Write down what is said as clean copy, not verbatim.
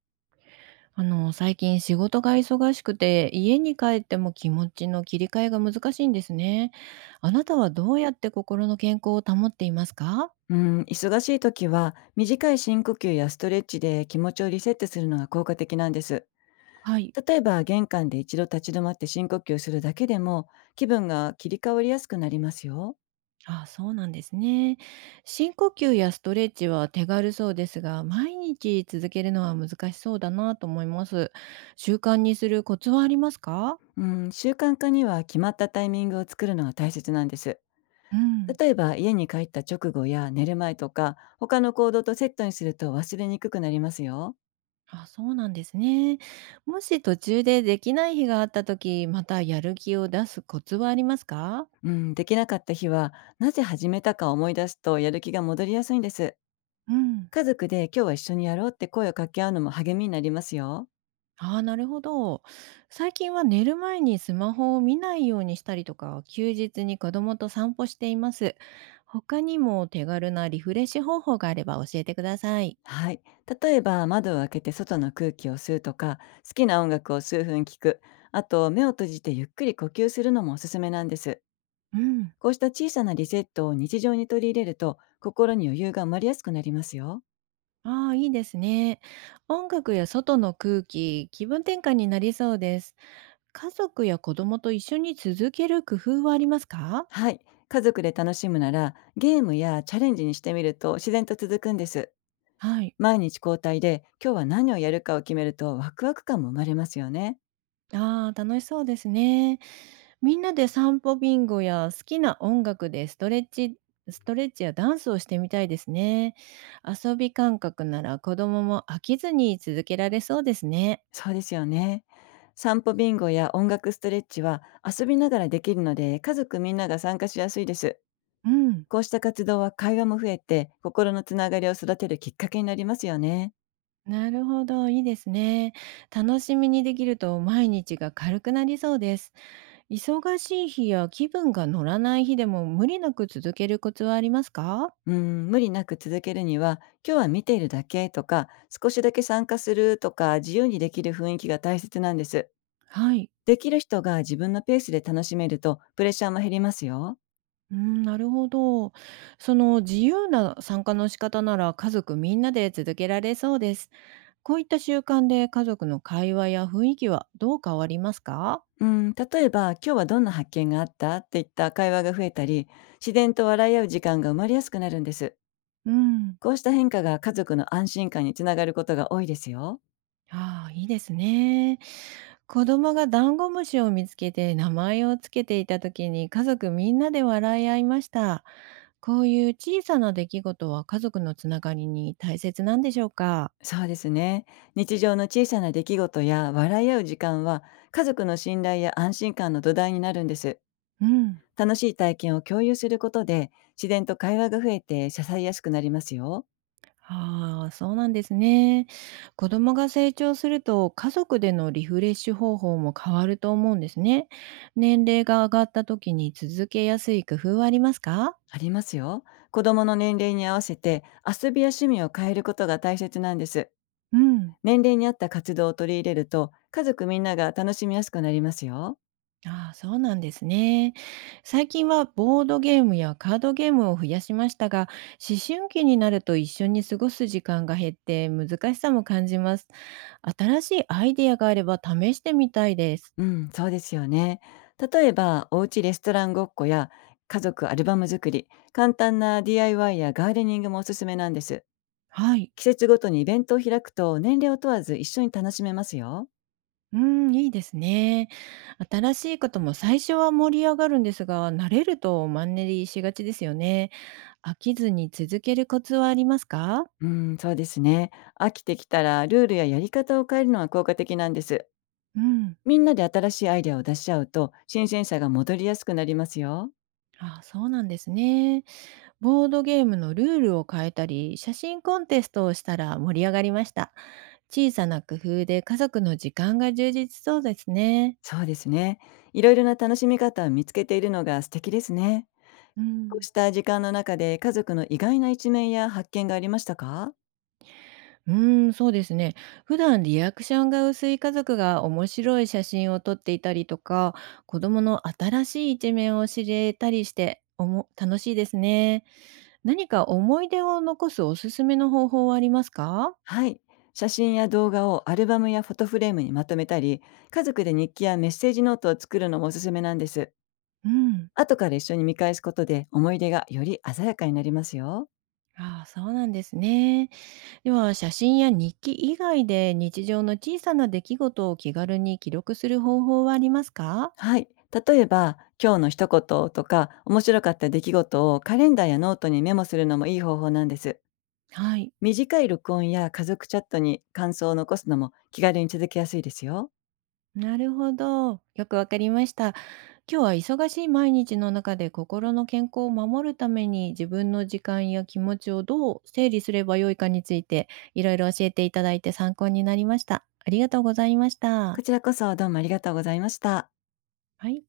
最近仕事が忙しくて、家に帰っても気持ちの切り替えが難しいんですね。あなたはどうやって心の健康を保っていますか？うん、忙しい時は短い深呼吸やストレッチで気持ちをリセットするのが効果的なんです。はい。例えば玄関で一度立ち止まって深呼吸するだけでも気分が切り替わりやすくなりますよ。あ、そうなんですね。深呼吸やストレッチは手軽そうですが、毎日続けるのは難しそうだなと思います。習慣にするコツはありますか？うん、習慣化には決まったタイミングを作るのが大切なんです。うん。例えば、家に帰った直後や寝る前とか、他の行動とセットにすると忘れにくくなりますよ。あ、そうなんですね。もし途中でできない日があった時、またやる気を出すコツはありますか？うん、できなかった日は、なぜ始めたか思い出すとやる気が戻りやすいんです。うん。家族で今日は一緒にやろうって声を掛け合うのも励みになりますよ。ああ、なるほど。最近は寝る前にスマホを見ないようにしたりとか、休日に子供と散歩しています。他にも手軽なリフレッシュ方法があれば教えてください。はい。例えば、窓を開けて外の空気を吸うとか、好きな音楽を数分聞く。あと、目を閉じてゆっくり呼吸するのもおすすめなんです。うん。こうした小さなリセットを日常に取り入れると、心に余裕が生まれやすくなりますよ。ああ、いいですね。音楽や外の空気、気分転換になりそうです。家族や子供と一緒に続ける工夫はありますか？はい。家族で楽しむなら、ゲームやチャレンジにしてみると自然と続くんです。はい。毎日交代で今日は何をやるかを決めると、ワクワク感も生まれますよね。ああ、楽しそうですね。みんなで散歩ビンゴや好きな音楽でストレッチやダンスをしてみたいですね。遊び感覚なら子供も飽きずに続けられそうですね。そうですよね。散歩ビンゴや音楽ストレッチは遊びながらできるので、家族みんなが参加しやすいです。うん。こうした活動は会話も増えて、心のつながりを育てるきっかけになりますよね。なるほど。いいですね。楽しみにできると毎日が軽くなりそうです。忙しい日や気分が乗らない日でも無理なく続けるコツはありますか？うん、無理なく続けるには、今日は見ているだけとか、少しだけ参加するとか、自由にできる雰囲気が大切なんです。はい。できる人が自分のペースで楽しめると、プレッシャーも減りますよ。うん、なるほど。その自由な参加の仕方なら家族みんなで続けられそうです。こういった習慣で家族の会話や雰囲気はどう変わりますか？うん、例えば、今日はどんな発見があったっていった会話が増えたり、自然と笑い合う時間が生まれやすくなるんです。うん、こうした変化が家族の安心感につながることが多いですよ。ああ、いいですね。子供がダンゴムシを見つけて名前をつけていた時に家族みんなで笑い合いました。こういう小さな出来事は家族のつながりに大切なんでしょうか？そうですね。日常の小さな出来事や笑い合う時間は、家族の信頼や安心感の土台になるんです。うん。楽しい体験を共有することで、自然と会話が増えて支えやすくなりますよ。ああ、そうなんですね。子供が成長すると家族でのリフレッシュ方法も変わると思うんですね。年齢が上がった時に続けやすい工夫はありますか？ありますよ。子供の年齢に合わせて遊びや趣味を変えることが大切なんです。うん。年齢に合った活動を取り入れると、家族みんなが楽しみやすくなりますよ。ああ、そうなんですね。最近はボードゲームやカードゲームを増やしましたが、思春期になると一緒に過ごす時間が減って難しさも感じます。新しいアイデアがあれば試してみたいです。うん、そうですよね。例えば、おうちレストランごっこや家族アルバム作り、簡単な DIY やガーデニングもおすすめなんです。はい。季節ごとにイベントを開くと、年齢を問わず一緒に楽しめますよ。うーん、いいですね。新しいことも最初は盛り上がるんですが、慣れるとマンネリしがちですよね。飽きずに続けるコツはありますか？うん、そうですね。飽きてきたら、ルールややり方を変えるのが効果的なんです。うん。みんなで新しいアイデアを出し合うと、新鮮さが戻りやすくなりますよ。あ、そうなんですね。ボードゲームのルールを変えたり、写真コンテストをしたら盛り上がりました。小さな工夫で家族の時間が充実しそうですね。そうですね。いろいろな楽しみ方を見つけているのが素敵ですね。うこうん。した時間の中で、家族の意外な一面や発見がありましたか？うーん、そうですね。普段リアクションが薄い家族が面白い写真を撮っていたりとか、子供の新しい一面を知れたりして、おも楽しいですね。何か思い出を残すおすすめの方法はありますか？はい。写真や動画をアルバムやフォトフレームにまとめたり、家族で日記やメッセージノートを作るのもおすすめなんです。うん。後から一緒に見返すことで、思い出がより鮮やかになりますよ。ああ、そうなんですね。では、写真や日記以外で日常の小さな出来事を気軽に記録する方法はありますか？はい。例えば、今日の一言とか、面白かった出来事をカレンダーやノートにメモするのもいい方法なんです。はい、短い録音や家族チャットに感想を残すのも気軽に続けやすいですよ。なるほど。よくわかりました。今日は忙しい毎日の中で心の健康を守るために自分の時間や気持ちをどう整理すればよいかについていろいろ教えていただいて参考になりました。ありがとうございました。こちらこそ、どうもありがとうございました。はい。